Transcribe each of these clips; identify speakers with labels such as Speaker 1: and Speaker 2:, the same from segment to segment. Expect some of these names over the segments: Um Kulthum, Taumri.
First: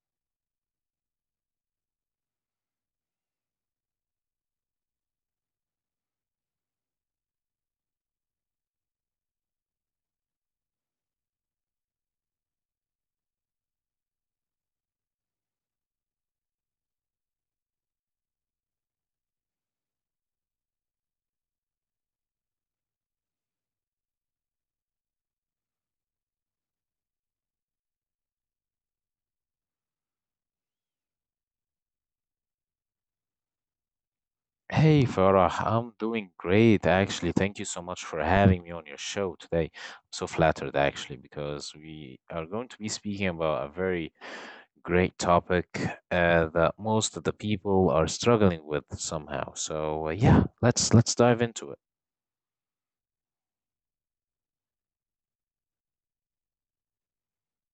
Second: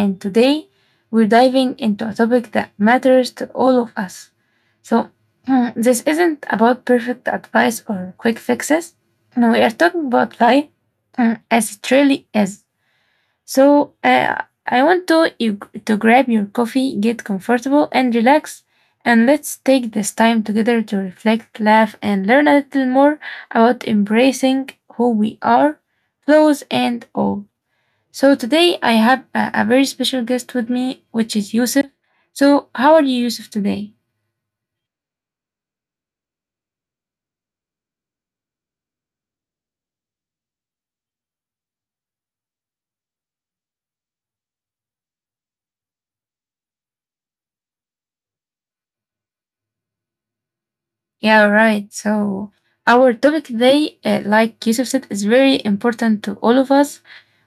Speaker 1: and today we're diving into a topic that matters to all of us. So, this isn't about perfect advice or quick fixes. No, we are talking about life as it really is. So I want to you to grab your coffee, get comfortable and relax, and let's take this time together to reflect, laugh, and learn a little more about embracing who we are, flaws and all. So today I have a very special guest with me, which is Yusuf. So how are you, Yusuf, today?
Speaker 2: Hey Farah, I'm doing great actually. Thank you so much for having me on your show today. I'm so flattered actually because we are going to be speaking about a very great topic that most of the people are struggling with somehow. So yeah, let's dive into
Speaker 1: Yeah, all
Speaker 2: it.
Speaker 1: right. So our topic today, like Yusuf said, is very important to all of us,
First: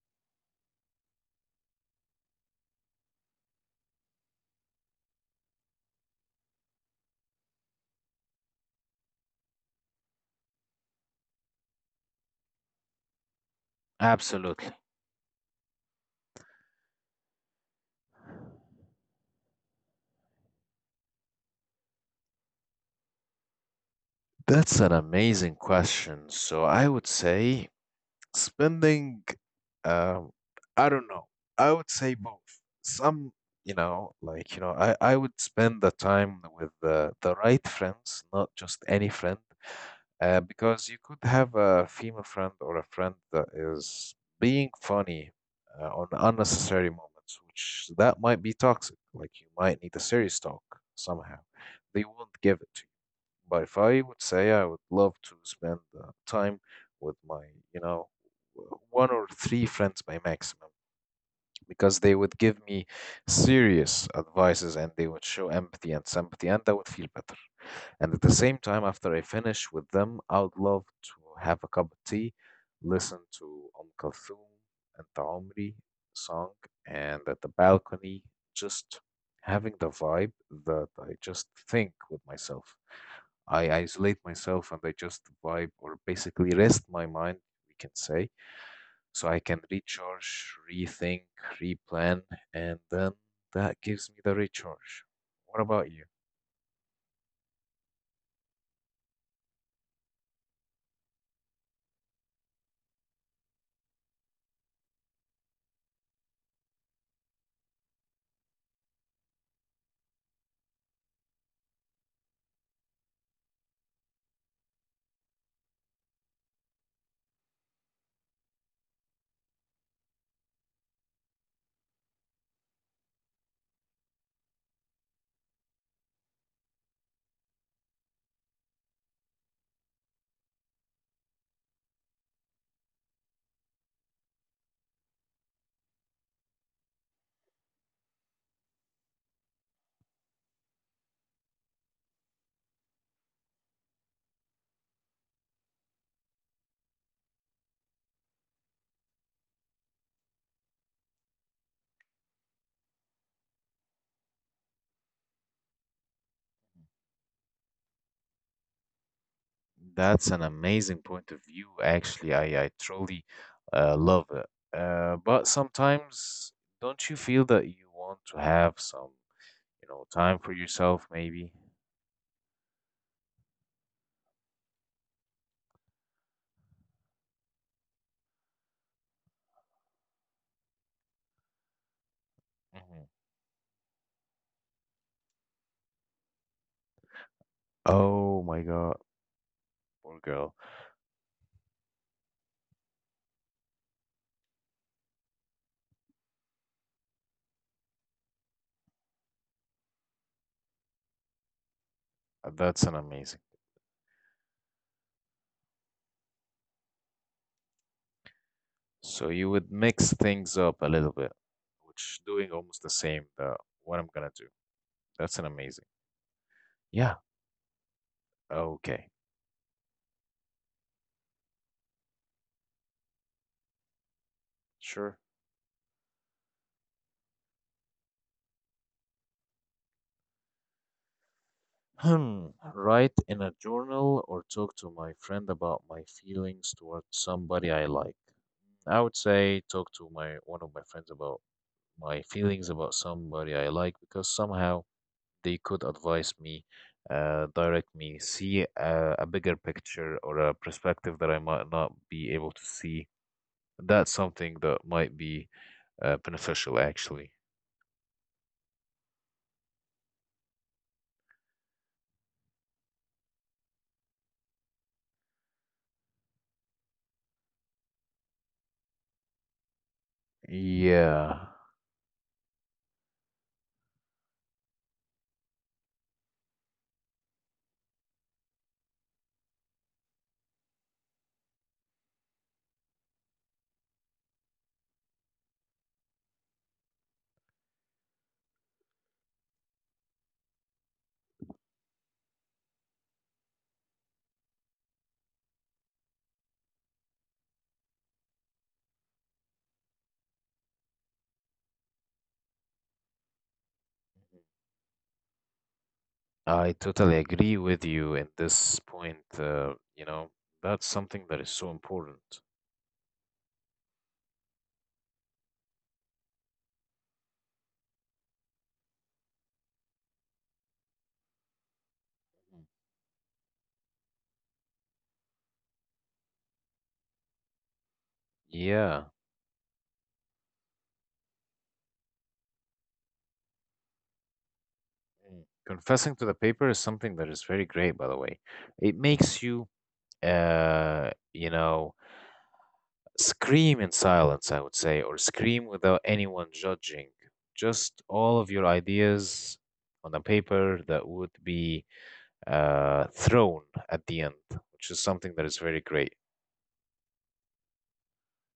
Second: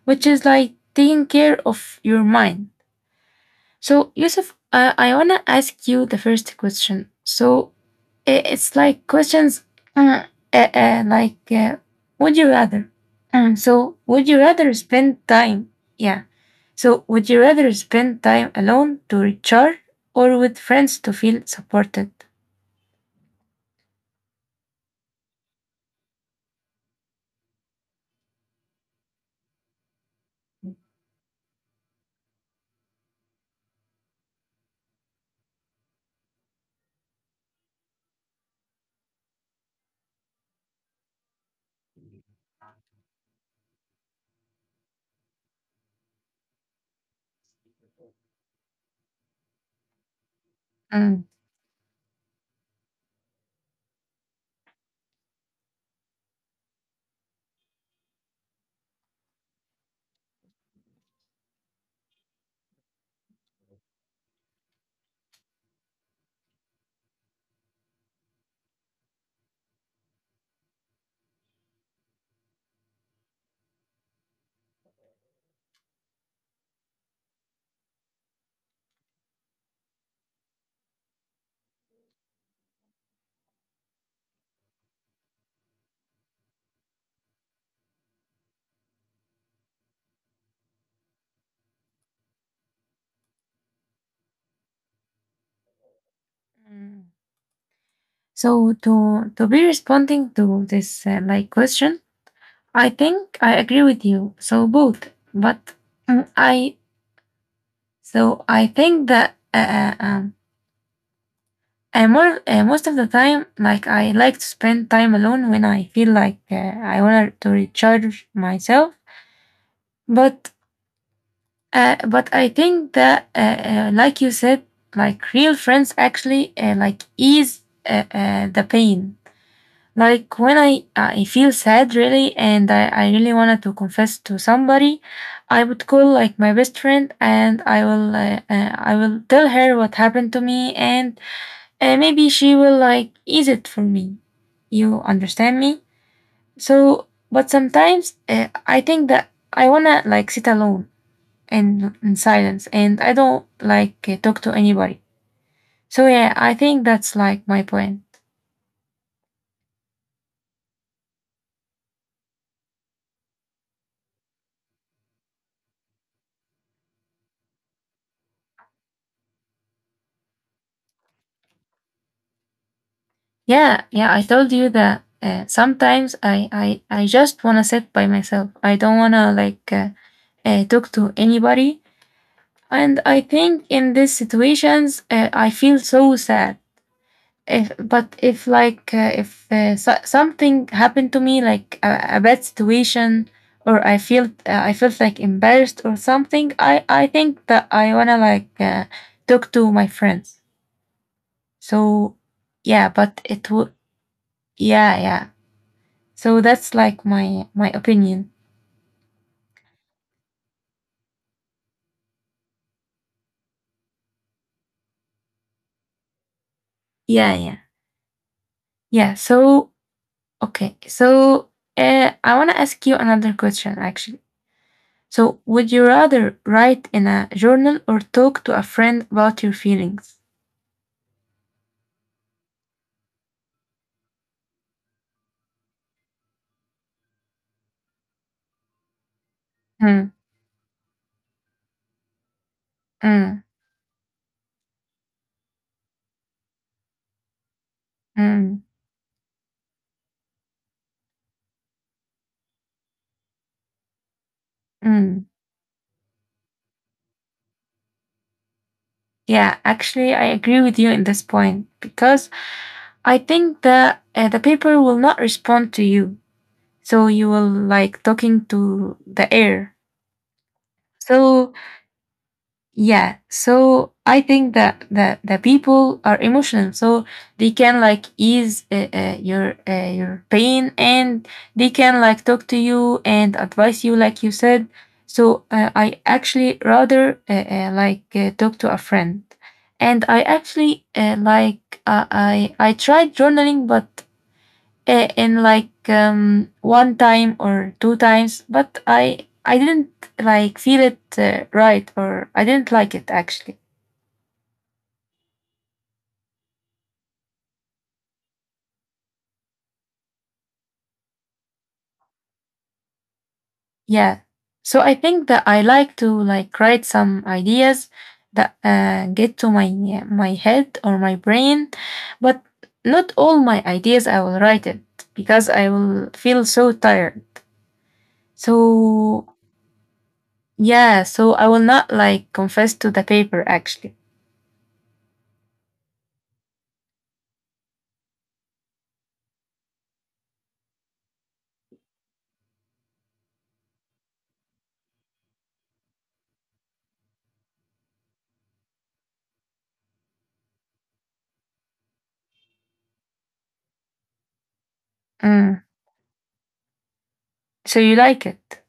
Speaker 1: which is like taking care of your mind. So, Yusuf, I want to ask you the first question. So, it's like questions uh, uh, uh, like, uh, would you rather? So, would you
Speaker 2: Absolutely.
Speaker 1: rather spend time? Yeah. So, would you rather spend time alone to recharge or with friends to feel supported?
Speaker 2: That's an amazing question. So I would say spending, um,
Speaker 1: Mm.
Speaker 2: I don't know. I would say both. Some, I would spend the time with the right friends, not just any friend, because you could have a female friend or a friend that is being funny on unnecessary moments, which that might be toxic. Like, you might need a serious talk somehow. They won't give it to you. But if I would say I would love to spend time with my, you know, one or three friends by maximum, because they would give me serious advices and they would show empathy and sympathy, and I would feel better. And at the same time, after I finish with them, I would love to have a cup of tea, listen to Kulthum and Taumri song, and at the balcony, just having the vibe that I just think with myself. I isolate myself and I just vibe or basically rest my mind, we can say, so I can recharge, rethink, replan, and then that gives me the recharge. What about you?
Speaker 1: Mm. So to be responding to this like question, I think I agree with you. So both, but mm, I I think that uh, um, I more most of the time, like I like to spend time alone when I feel like I want to recharge myself. But but I think that like you said, like real friends actually like ease the pain. Like when I feel sad really, and I really wanted to confess to somebody, I would call like my best friend, and I will tell her what happened to me, and maybe she will like ease it for me. You understand me? So, but sometimes I think that I wanna like sit alone and in silence, and I don't like talk to anybody. So yeah, I think that's like my point.
Speaker 2: That's an amazing point of view. Actually, I truly love it. But sometimes, don't you feel that you want to have some, you know, time for yourself, maybe?
Speaker 1: Yeah, yeah. I told you that sometimes I just wanna sit by myself. I don't wanna like talk to anybody. And
Speaker 2: Mm-hmm.
Speaker 1: I think in these situations, I feel so sad if but
Speaker 2: Oh
Speaker 1: if
Speaker 2: my
Speaker 1: like
Speaker 2: God,
Speaker 1: if so-
Speaker 2: poor girl.
Speaker 1: something happened to me like a bad situation or I felt like embarrassed or something i think that I wanna like talk to my friends so
Speaker 2: That's
Speaker 1: yeah
Speaker 2: an
Speaker 1: but
Speaker 2: amazing.
Speaker 1: it would yeah yeah so that's like my opinion
Speaker 2: So you would mix things up a little bit, which doing almost the same that what I'm gonna do. That's an amazing. Yeah.
Speaker 1: yeah yeah
Speaker 2: Okay.
Speaker 1: yeah so okay so I wanna ask you another question actually.
Speaker 2: Sure.
Speaker 1: So, would you rather write in a journal or talk to a friend about your feelings?
Speaker 2: Hmm. Write in a journal or talk to my friend about my feelings towards somebody I like. I would say talk
Speaker 1: Mm,
Speaker 2: to my one of my friends about my feelings about
Speaker 1: mm,
Speaker 2: somebody I like because somehow they could advise me, direct me,
Speaker 1: mm,
Speaker 2: see a bigger picture or a perspective that I might not be able to see. That's something that might
Speaker 1: mm.
Speaker 2: be beneficial, actually.
Speaker 1: Yeah, actually, I agree with you in this point because I think that the paper will not respond to you. So you will like talking to the air. So
Speaker 2: Yeah.
Speaker 1: yeah so I think that the people are emotional so they can like ease your pain and they can like talk to you and advise you like you said so I actually rather like talk to a friend and I actually like i tried journaling but in like one time or two times, but I didn't like feel it right or I didn't like it actually.
Speaker 2: Mm-hmm. I totally agree with you at this point. You know, that's something that is so important.
Speaker 1: Yeah. So I think that I like to like write some ideas that get to my head or my brain, but
Speaker 2: Mm,
Speaker 1: not all my ideas I will write it because I will feel so tired.
Speaker 2: yeah.
Speaker 1: So yeah, so I will not like confess to the paper actually.
Speaker 2: Mm, confessing to the paper is something that is very great, by the way. It makes you, you know, scream in silence, I would say, or scream without anyone judging. Just all of your ideas on a paper that would be thrown at the end, which is something that
Speaker 1: Mm.
Speaker 2: is very great.
Speaker 1: So you like it?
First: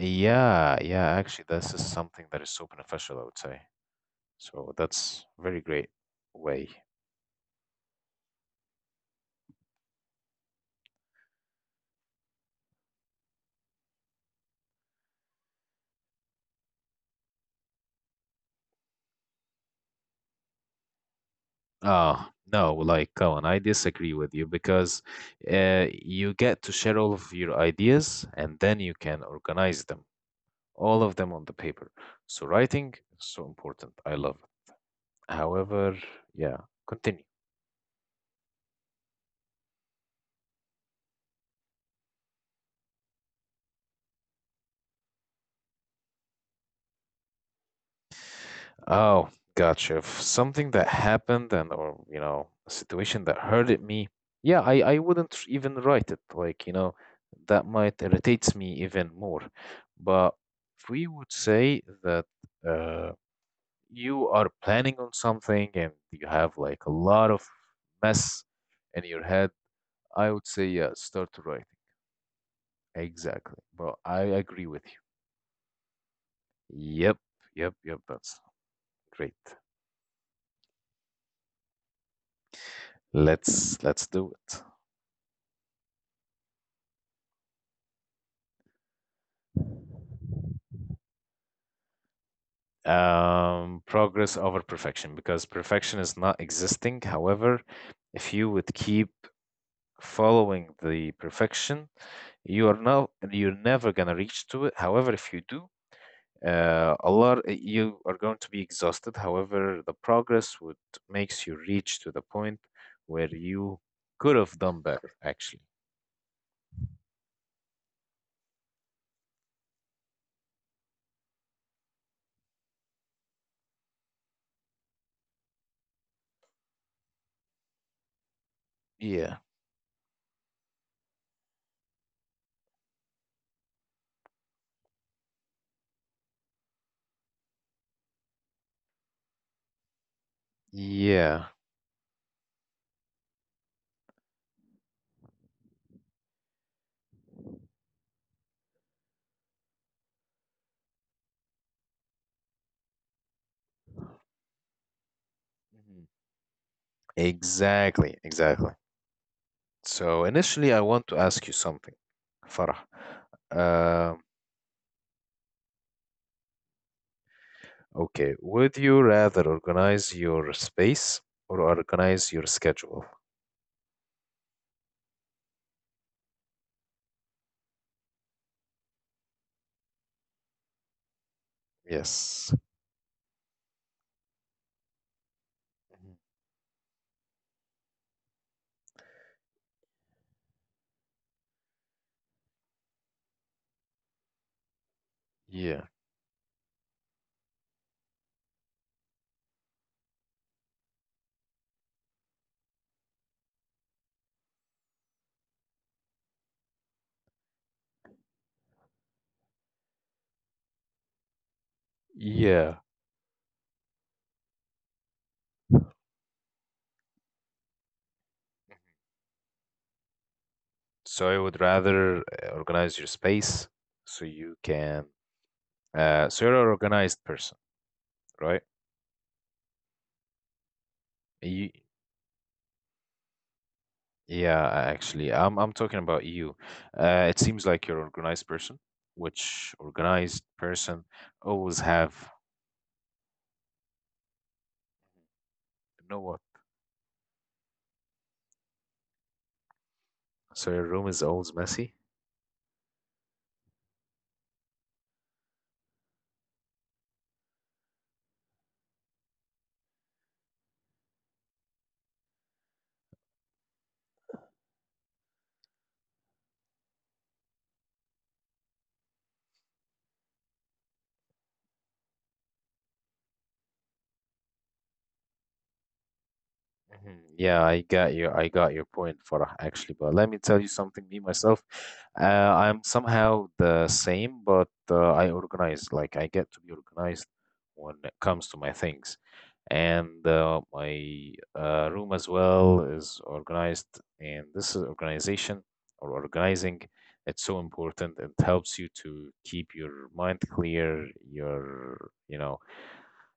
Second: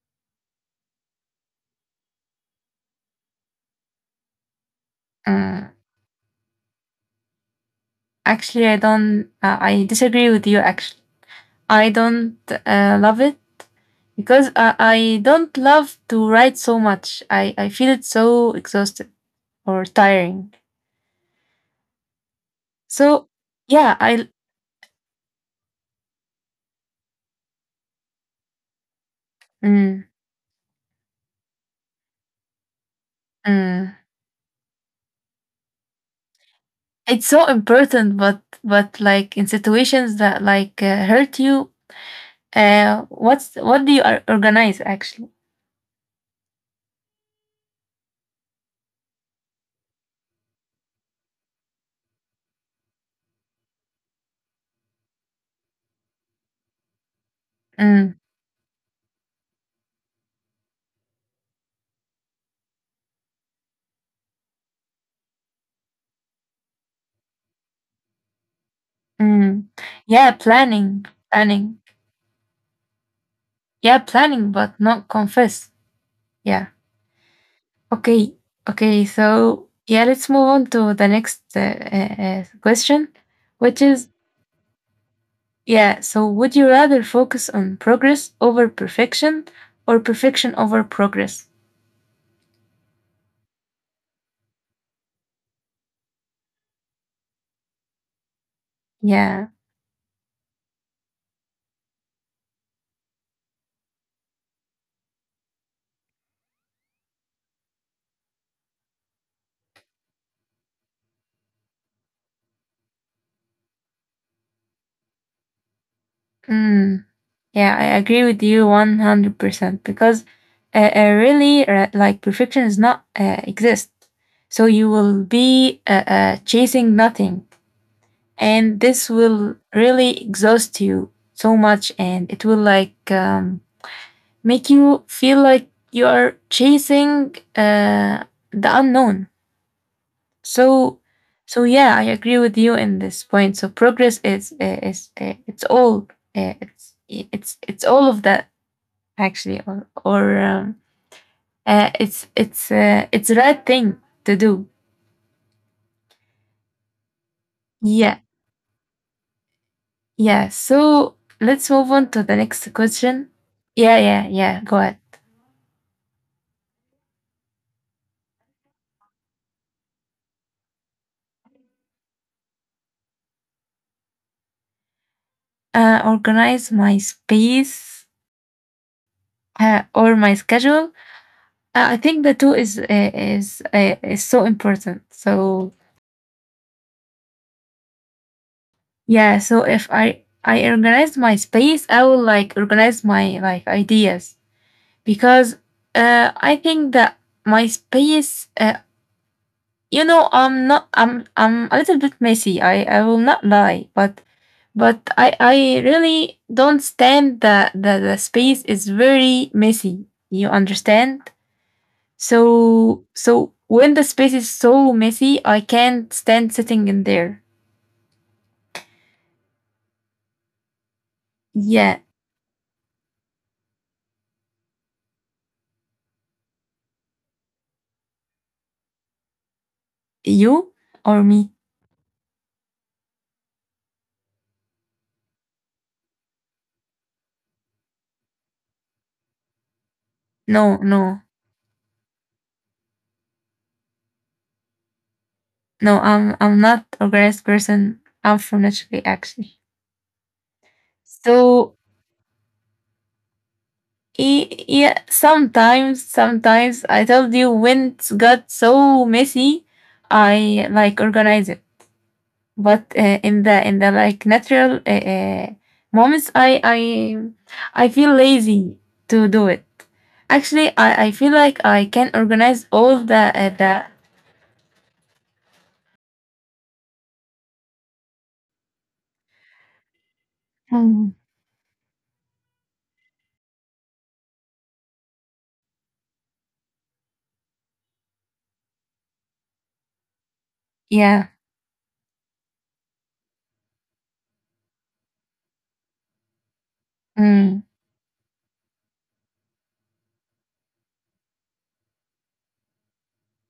Speaker 2: Yeah, yeah, actually, this is something that is so beneficial, I would say. So that's very
Speaker 1: Mm,
Speaker 2: great way.
Speaker 1: actually, I don't. I disagree with you. Actually, I don't love it because I don't love to write so much. I feel it so exhausted or tiring.
Speaker 2: Uh, no,
Speaker 1: So
Speaker 2: like Colin, I
Speaker 1: yeah, I.
Speaker 2: disagree with you because you get to share all of your ideas and then you can
Speaker 1: Mm,
Speaker 2: organize them, all of them on the paper. So writing is so
Speaker 1: mm.
Speaker 2: important. I love it. However, yeah,
Speaker 1: It's so
Speaker 2: continue.
Speaker 1: important, but like in situations that like hurt you. What's what do you organize actually?
Speaker 2: Oh, gotcha. If something that happened and or you know, a situation that hurted me, yeah, I wouldn't even write it. Like, you know, that
Speaker 1: Mm,
Speaker 2: might irritates me even more. But if we would say that uh you are planning on something and you have like a lot of mess in your
Speaker 1: mm.
Speaker 2: head,
Speaker 1: Yeah,
Speaker 2: I would say yeah, start
Speaker 1: planning.
Speaker 2: writing. Exactly.
Speaker 1: Yeah,
Speaker 2: Bro, I
Speaker 1: planning, but
Speaker 2: agree
Speaker 1: not
Speaker 2: with
Speaker 1: confess. Yeah.
Speaker 2: you. Yep, yep, yep,
Speaker 1: Okay.
Speaker 2: that's
Speaker 1: Okay.
Speaker 2: great.
Speaker 1: So, yeah, let's move on to the next question, which
Speaker 2: Let's
Speaker 1: is
Speaker 2: let's do it.
Speaker 1: yeah, so would you rather focus on progress over perfection or perfection over progress?
Speaker 2: Progress over perfection because perfection is not existing. However, if you would keep
Speaker 1: Yeah.
Speaker 2: following the perfection, you are now you're never gonna reach to it. However, if you do, a lot you are going to be exhausted. However, the progress would makes you reach to the point where you could have done better. Actually,
Speaker 1: Mm, yeah, I agree with you 100% because really like perfection does not exist. So you will be chasing nothing and this will
Speaker 2: Yeah.
Speaker 1: really exhaust you so much and it will like make you feel like you are chasing the unknown. So, so
Speaker 2: yeah,
Speaker 1: yeah, I agree with you in this point. So progress is it's all it's all of that actually, or it's the right thing to do.
Speaker 2: mhm,
Speaker 1: Yeah,
Speaker 2: exactly, exactly.
Speaker 1: yeah.
Speaker 2: So initially, I
Speaker 1: So
Speaker 2: want to
Speaker 1: let's
Speaker 2: ask you
Speaker 1: move on to
Speaker 2: something,
Speaker 1: the next
Speaker 2: Farah.
Speaker 1: question. Yeah, yeah,
Speaker 2: Um,
Speaker 1: yeah. Go ahead.
Speaker 2: okay, would you rather organize your space or organize your schedule?
Speaker 1: Organize my space or my schedule. I think the two
Speaker 2: Yes.
Speaker 1: is is so important. So
Speaker 2: Mhm.
Speaker 1: yeah, so if I organize my space, I will like organize my like ideas because
Speaker 2: Yeah.
Speaker 1: I think that my space, you know, I'm not I'm a little bit messy. I will not lie, but but I really don't stand that the space is very messy. You understand?
Speaker 2: Yeah.
Speaker 1: So so when the space is so messy, I can't stand sitting in there.
Speaker 2: So I would
Speaker 1: Yeah,
Speaker 2: rather organize your space so you can. So you're an organized person, right?
Speaker 1: you or me?
Speaker 2: You, yeah, actually, I'm talking about you. It seems like you're an organized person, which organized
Speaker 1: No,
Speaker 2: person
Speaker 1: no,
Speaker 2: always have
Speaker 1: no.
Speaker 2: no.
Speaker 1: I'm not organized person. I'm from naturally actually.
Speaker 2: So your room is
Speaker 1: So
Speaker 2: always messy?
Speaker 1: yeah, sometimes I told you when it got so messy, I like organize it. But in the like natural moments i feel lazy to do it actually i feel like I can organize all the
Speaker 2: Mhm. Yeah, I got you. I got your point, Farah, actually. But let me tell you something,
Speaker 1: Mm.
Speaker 2: me myself. I'm somehow the same, but I organize. Like, I get to be organized when it comes to my things. And
Speaker 1: yeah
Speaker 2: my room as well is organized. And this is organization or organizing. It's
Speaker 1: mm,
Speaker 2: so important. It helps you to keep your mind clear, your, you know,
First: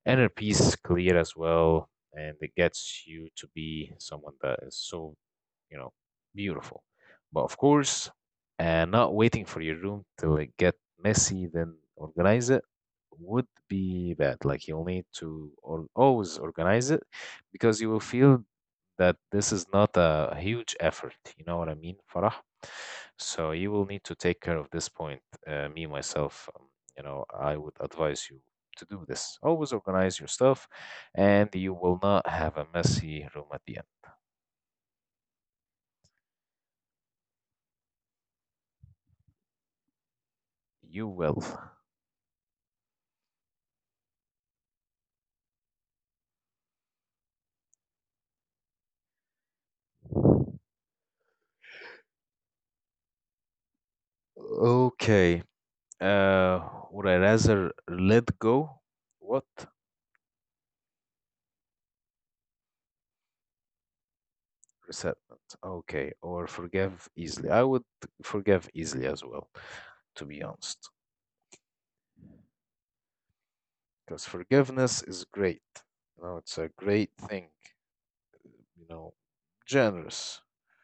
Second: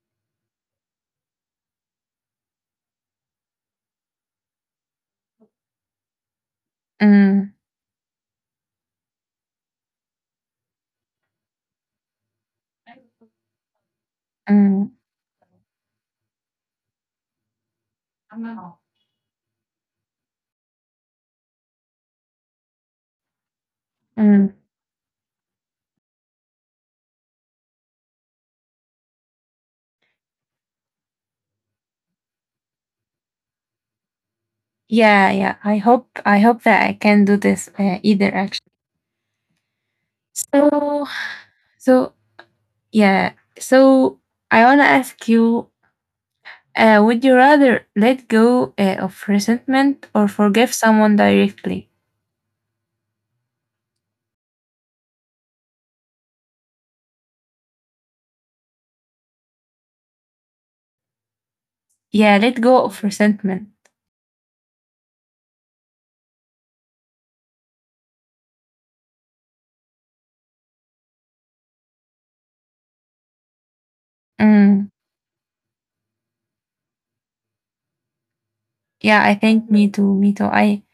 Speaker 2: and a piece clear as well and it gets you to be someone that is so, you know, beautiful. But
Speaker 1: mm,
Speaker 2: of course, not waiting for your room to like, get messy, then organize it would be bad. Like you'll
Speaker 1: mm,
Speaker 2: need to or always organize it because you will feel that this is not a huge effort. You know what I mean, Farah? So you will need to take
Speaker 1: mm.
Speaker 2: care of this point. Me, myself, you know, I would advise you to do this. Always organize your stuff and you will not have a messy room at the end.
Speaker 1: yeah yeah I hope that I can do this either actually so
Speaker 2: You will.
Speaker 1: so yeah so I want to ask you. Would you rather let go of resentment or forgive someone directly?
Speaker 2: Okay. Uh, would I rather let go? What?
Speaker 1: Yeah, let go of resentment.
Speaker 2: Resentment. Okay. Or forgive easily. I would forgive easily as well, to be honest. Because
Speaker 1: Mm.
Speaker 2: forgiveness is great. You know, it's a great thing, you know,
Speaker 1: Yeah, I think me too. Me too.
Speaker 2: generous.
Speaker 1: I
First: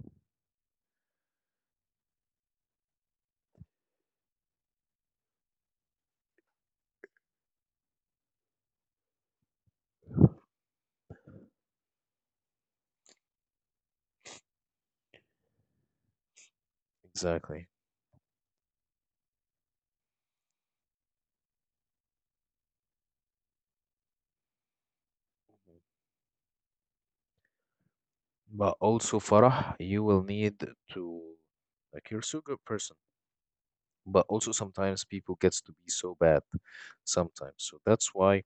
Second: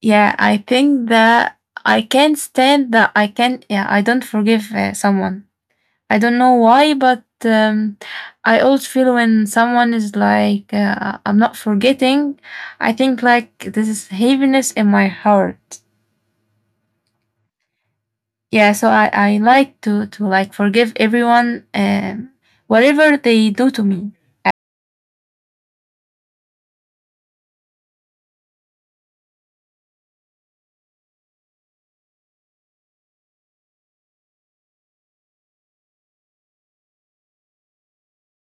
Speaker 1: yeah, I think that I can't stand that. I can yeah, I don't forgive someone. I don't know why, but I always feel when someone is like I'm not forgetting. I think like this is heaviness in my heart.
Speaker 2: Exactly.
Speaker 1: Yeah, so I like to like forgive everyone whatever they do to me.
Speaker 2: But also, Farah, you will need to like you're so good person. But also sometimes people gets to be so bad sometimes. So that's why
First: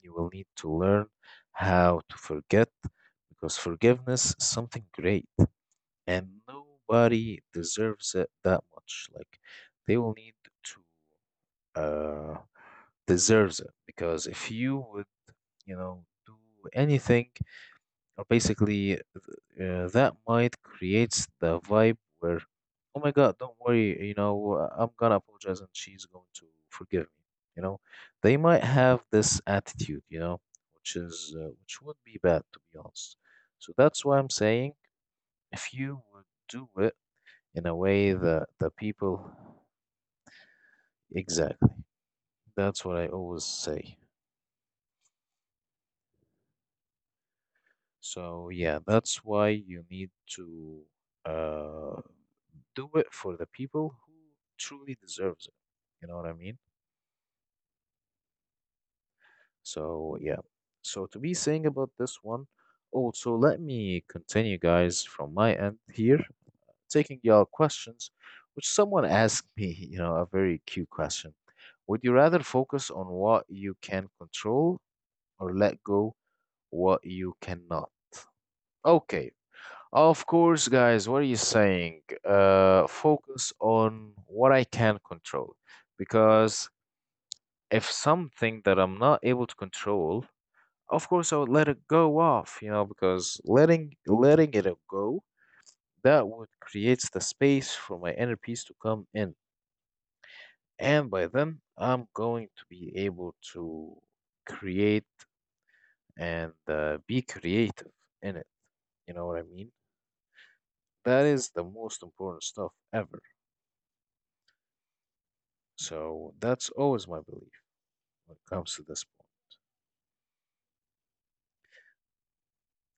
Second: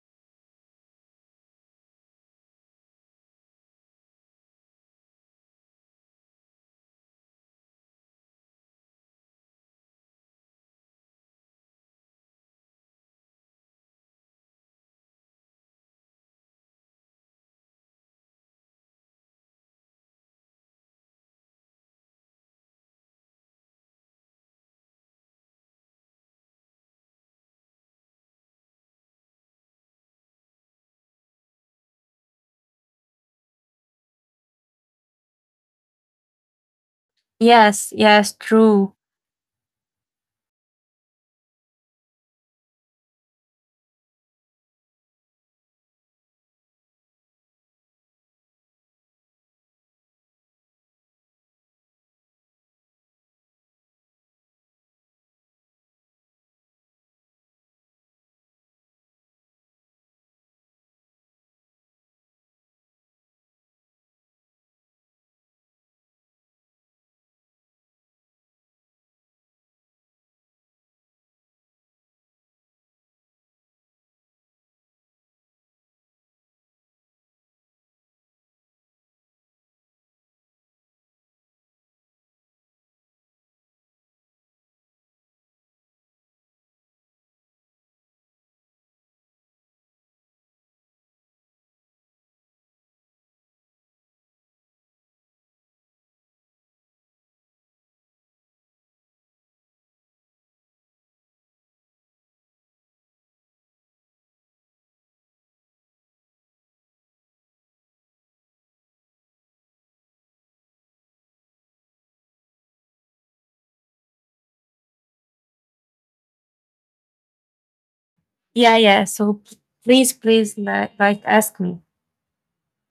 Speaker 2: you will need to learn how to forget because forgiveness is something great and nobody deserves it that much. Like they will need to deserves it because if you would, you know, do anything or basically that might creates the vibe where, oh my God, don't worry, you know, I'm gonna apologize and she's going to forgive me. You know, they might have this attitude, you know, which is which would be bad to be honest. So that's why I'm saying if you would do it in a
Speaker 1: Yes,
Speaker 2: way
Speaker 1: yes,
Speaker 2: that the
Speaker 1: true.
Speaker 2: people, exactly, that's what I always say. So yeah, that's why you need to uh do it for the people who truly deserves it. You know what I mean? So yeah. So to be saying about this one, also let me continue, guys, from my end here, taking y'all questions, which someone asked me, you know, a very cute question. Would you rather focus on what you can control or let go what you cannot? Okay. Of course, guys, what are you saying? Focus on what I can control because if something that I'm not able to control, of course I would let it go off, you know, because letting it go that would creates the space for my inner peace to come in. And by then, I'm going to be able to create and be creative in it. You know what I mean? That is the most important stuff ever. So that's always my belief when it comes to
Speaker 1: Yeah,
Speaker 2: this
Speaker 1: yeah. So
Speaker 2: point.
Speaker 1: please, please like ask me.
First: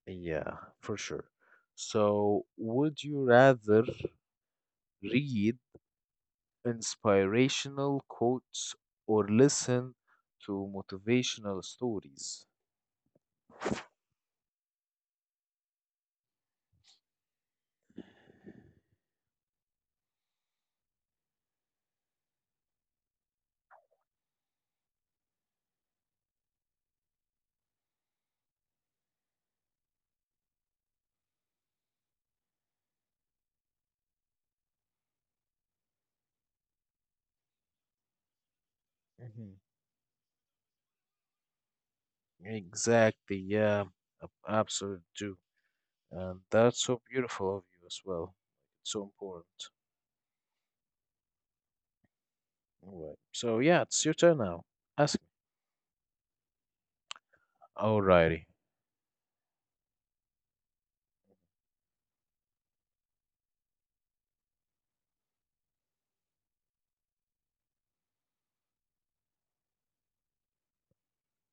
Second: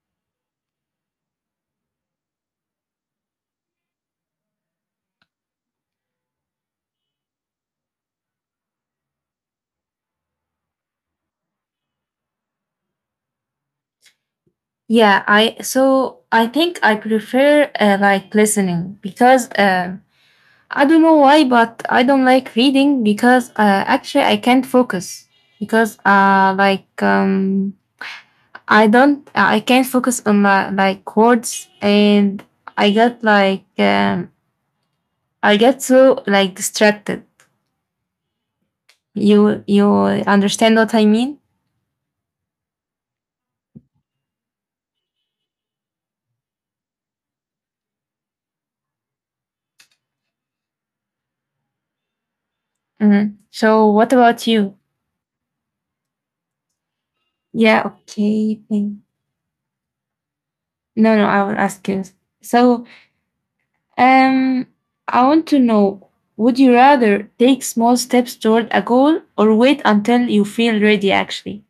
Speaker 2: Yeah, for sure. So would you rather read inspirational quotes, or listen to motivational stories.
Speaker 1: Yeah, I so I think I prefer like listening because I don't know why, but I don't like reading because actually I can't focus because like I can't focus on my like words and I got like I get so like distracted.
Speaker 2: Hmm.
Speaker 1: You understand what I mean?
Speaker 2: Exactly, yeah, absolutely do. And that's so beautiful of you as well. So important. All right.
Speaker 1: Mhm.
Speaker 2: So,
Speaker 1: So
Speaker 2: yeah, it's
Speaker 1: what
Speaker 2: your turn
Speaker 1: about
Speaker 2: now.
Speaker 1: you?
Speaker 2: Ask me.
Speaker 1: Yeah,
Speaker 2: Alrighty.
Speaker 1: okay. thank- No, no, I will ask you. So um I want to know would you rather take small steps toward a goal or wait until you feel ready actually?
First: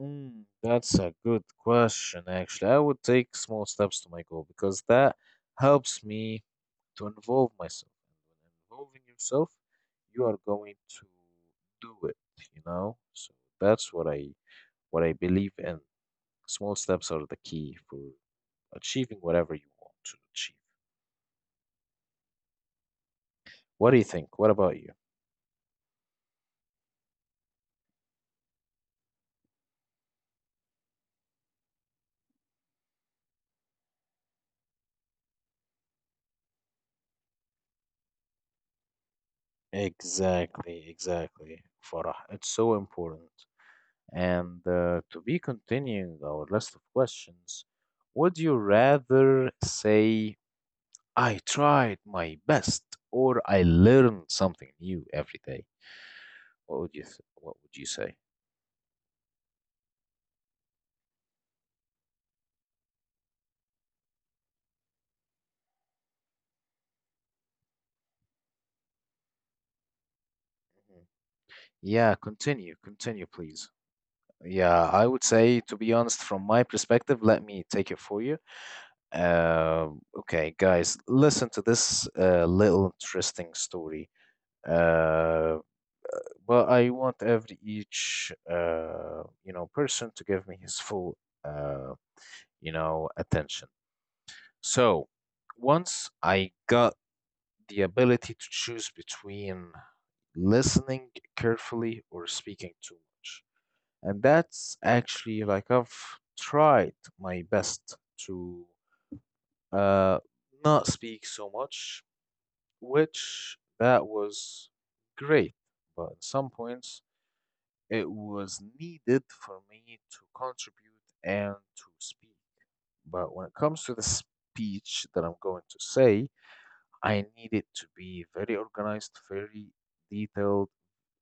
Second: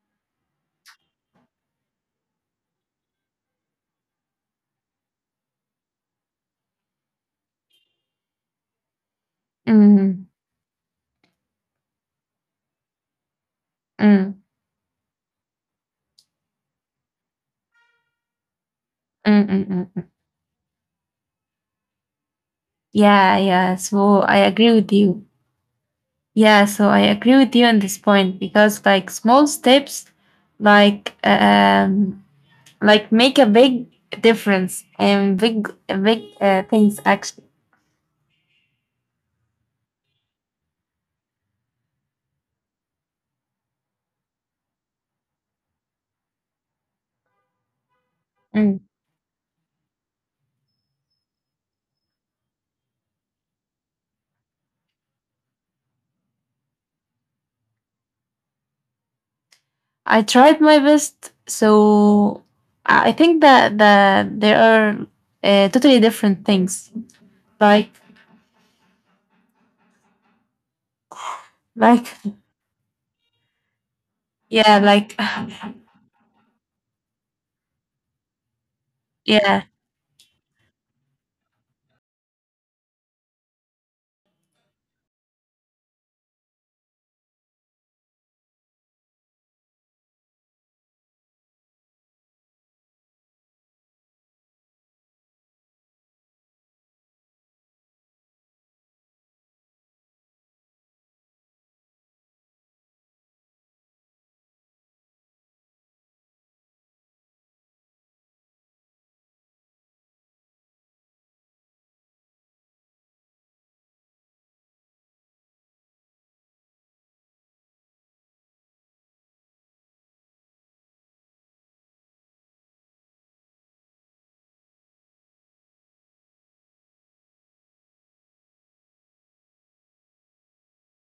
Speaker 2: Mm, that's a good question, actually. I would take small steps to my goal because that helps me to involve myself. And when involving yourself, you
Speaker 1: Mm,
Speaker 2: are going to do it, you know? So that's
Speaker 1: mm, mm,
Speaker 2: what I believe in. Small steps are the key for achieving
Speaker 1: mm,
Speaker 2: whatever you
Speaker 1: mm.
Speaker 2: want
Speaker 1: mm.
Speaker 2: to achieve.
Speaker 1: Yeah, yeah.
Speaker 2: What do you
Speaker 1: So
Speaker 2: think?
Speaker 1: I
Speaker 2: What
Speaker 1: agree
Speaker 2: about you?
Speaker 1: with you. Yeah, so I agree with you on this point because like small steps like um like make a big difference and big things actually.
Speaker 2: Exactly, exactly, Farah. It's so important. And to be continuing our list of questions, would you
Speaker 1: Mm.
Speaker 2: rather say, I tried my best or I learned something new every day? What would you what would you say?
Speaker 1: I tried my best so I think that there are totally different things like
Speaker 2: Mhm. Yeah,
Speaker 1: like
Speaker 2: continue, continue, please. Yeah,
Speaker 1: yeah
Speaker 2: I would
Speaker 1: like
Speaker 2: say, to be honest, from my perspective, let me take it for you.
Speaker 1: yeah
Speaker 2: Uh, okay, guys, listen to this little interesting story. Uh, but I want every each you know person to give me his full uh, you know attention. So once I got the ability to choose between listening carefully or speaking too much. And that's actually like I've tried my best to uh, not speak so much, which that was great. But at some points, it was needed for me to contribute and to speak. But when it comes to the speech that I'm going to say, I need it to be very organized, very detailed,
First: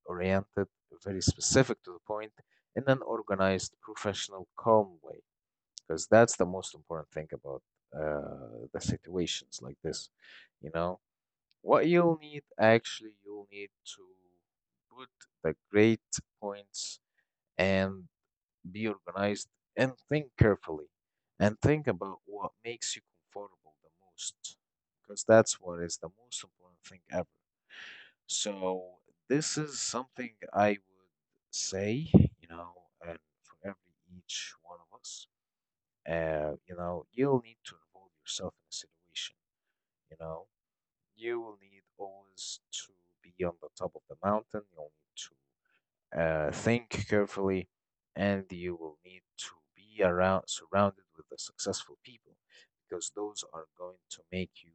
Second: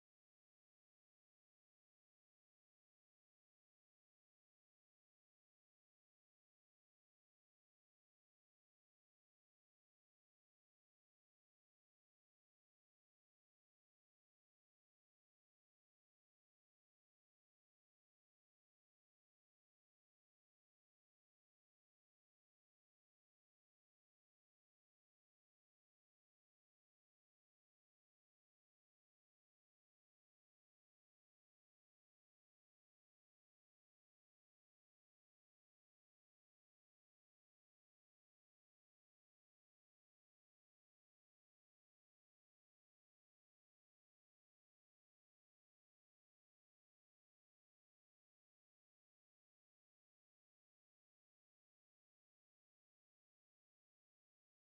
Speaker 2: oriented, very specific to the point in an organized, professional, calm way. Because that's the most important thing about the situations like this. You know, what you'll need actually, you'll need to put the great points and be organized and think carefully and think about what makes you comfortable the most because that's what is the most important thing ever. So, this is something I would say, you know, and for every each one of us you know, you'll need to involve yourself in the situation. You know, you will need always to be on the top of the mountain. You'll need to think carefully, and you will need to be around surrounded with the successful people because those are going to make you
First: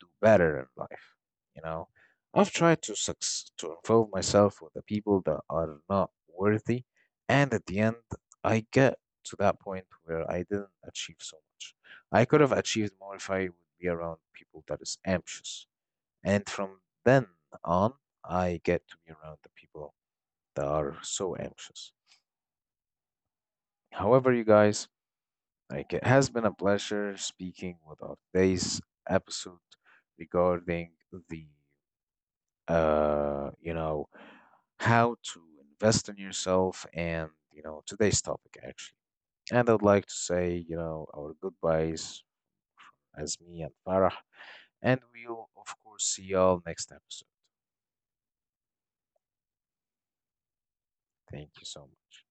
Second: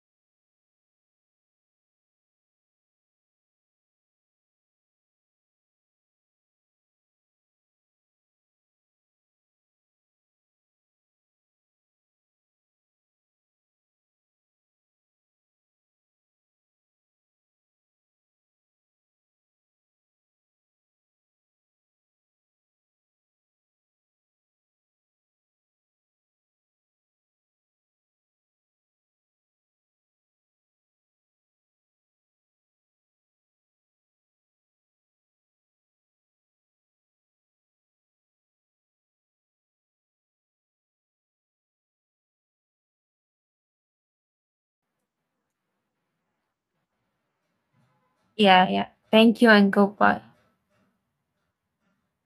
Speaker 2: do better in life. You know, I've tried to to involve myself with the people that are not worthy, and at the end, I get to that point where I didn't achieve so much. I could have achieved more if I would be around people that is ambitious. And from then on, I get to be around the people that are so anxious. However, you guys, like it has been a pleasure speaking with our today's episode regarding the you know how to invest in yourself and you know today's topic actually. And I'd like to say, you know, our goodbyes as me and Farah, and we'll of course see y'all next episode.
Speaker 1: yeah yeah thank you and goodbye.
Speaker 2: Thank you so much.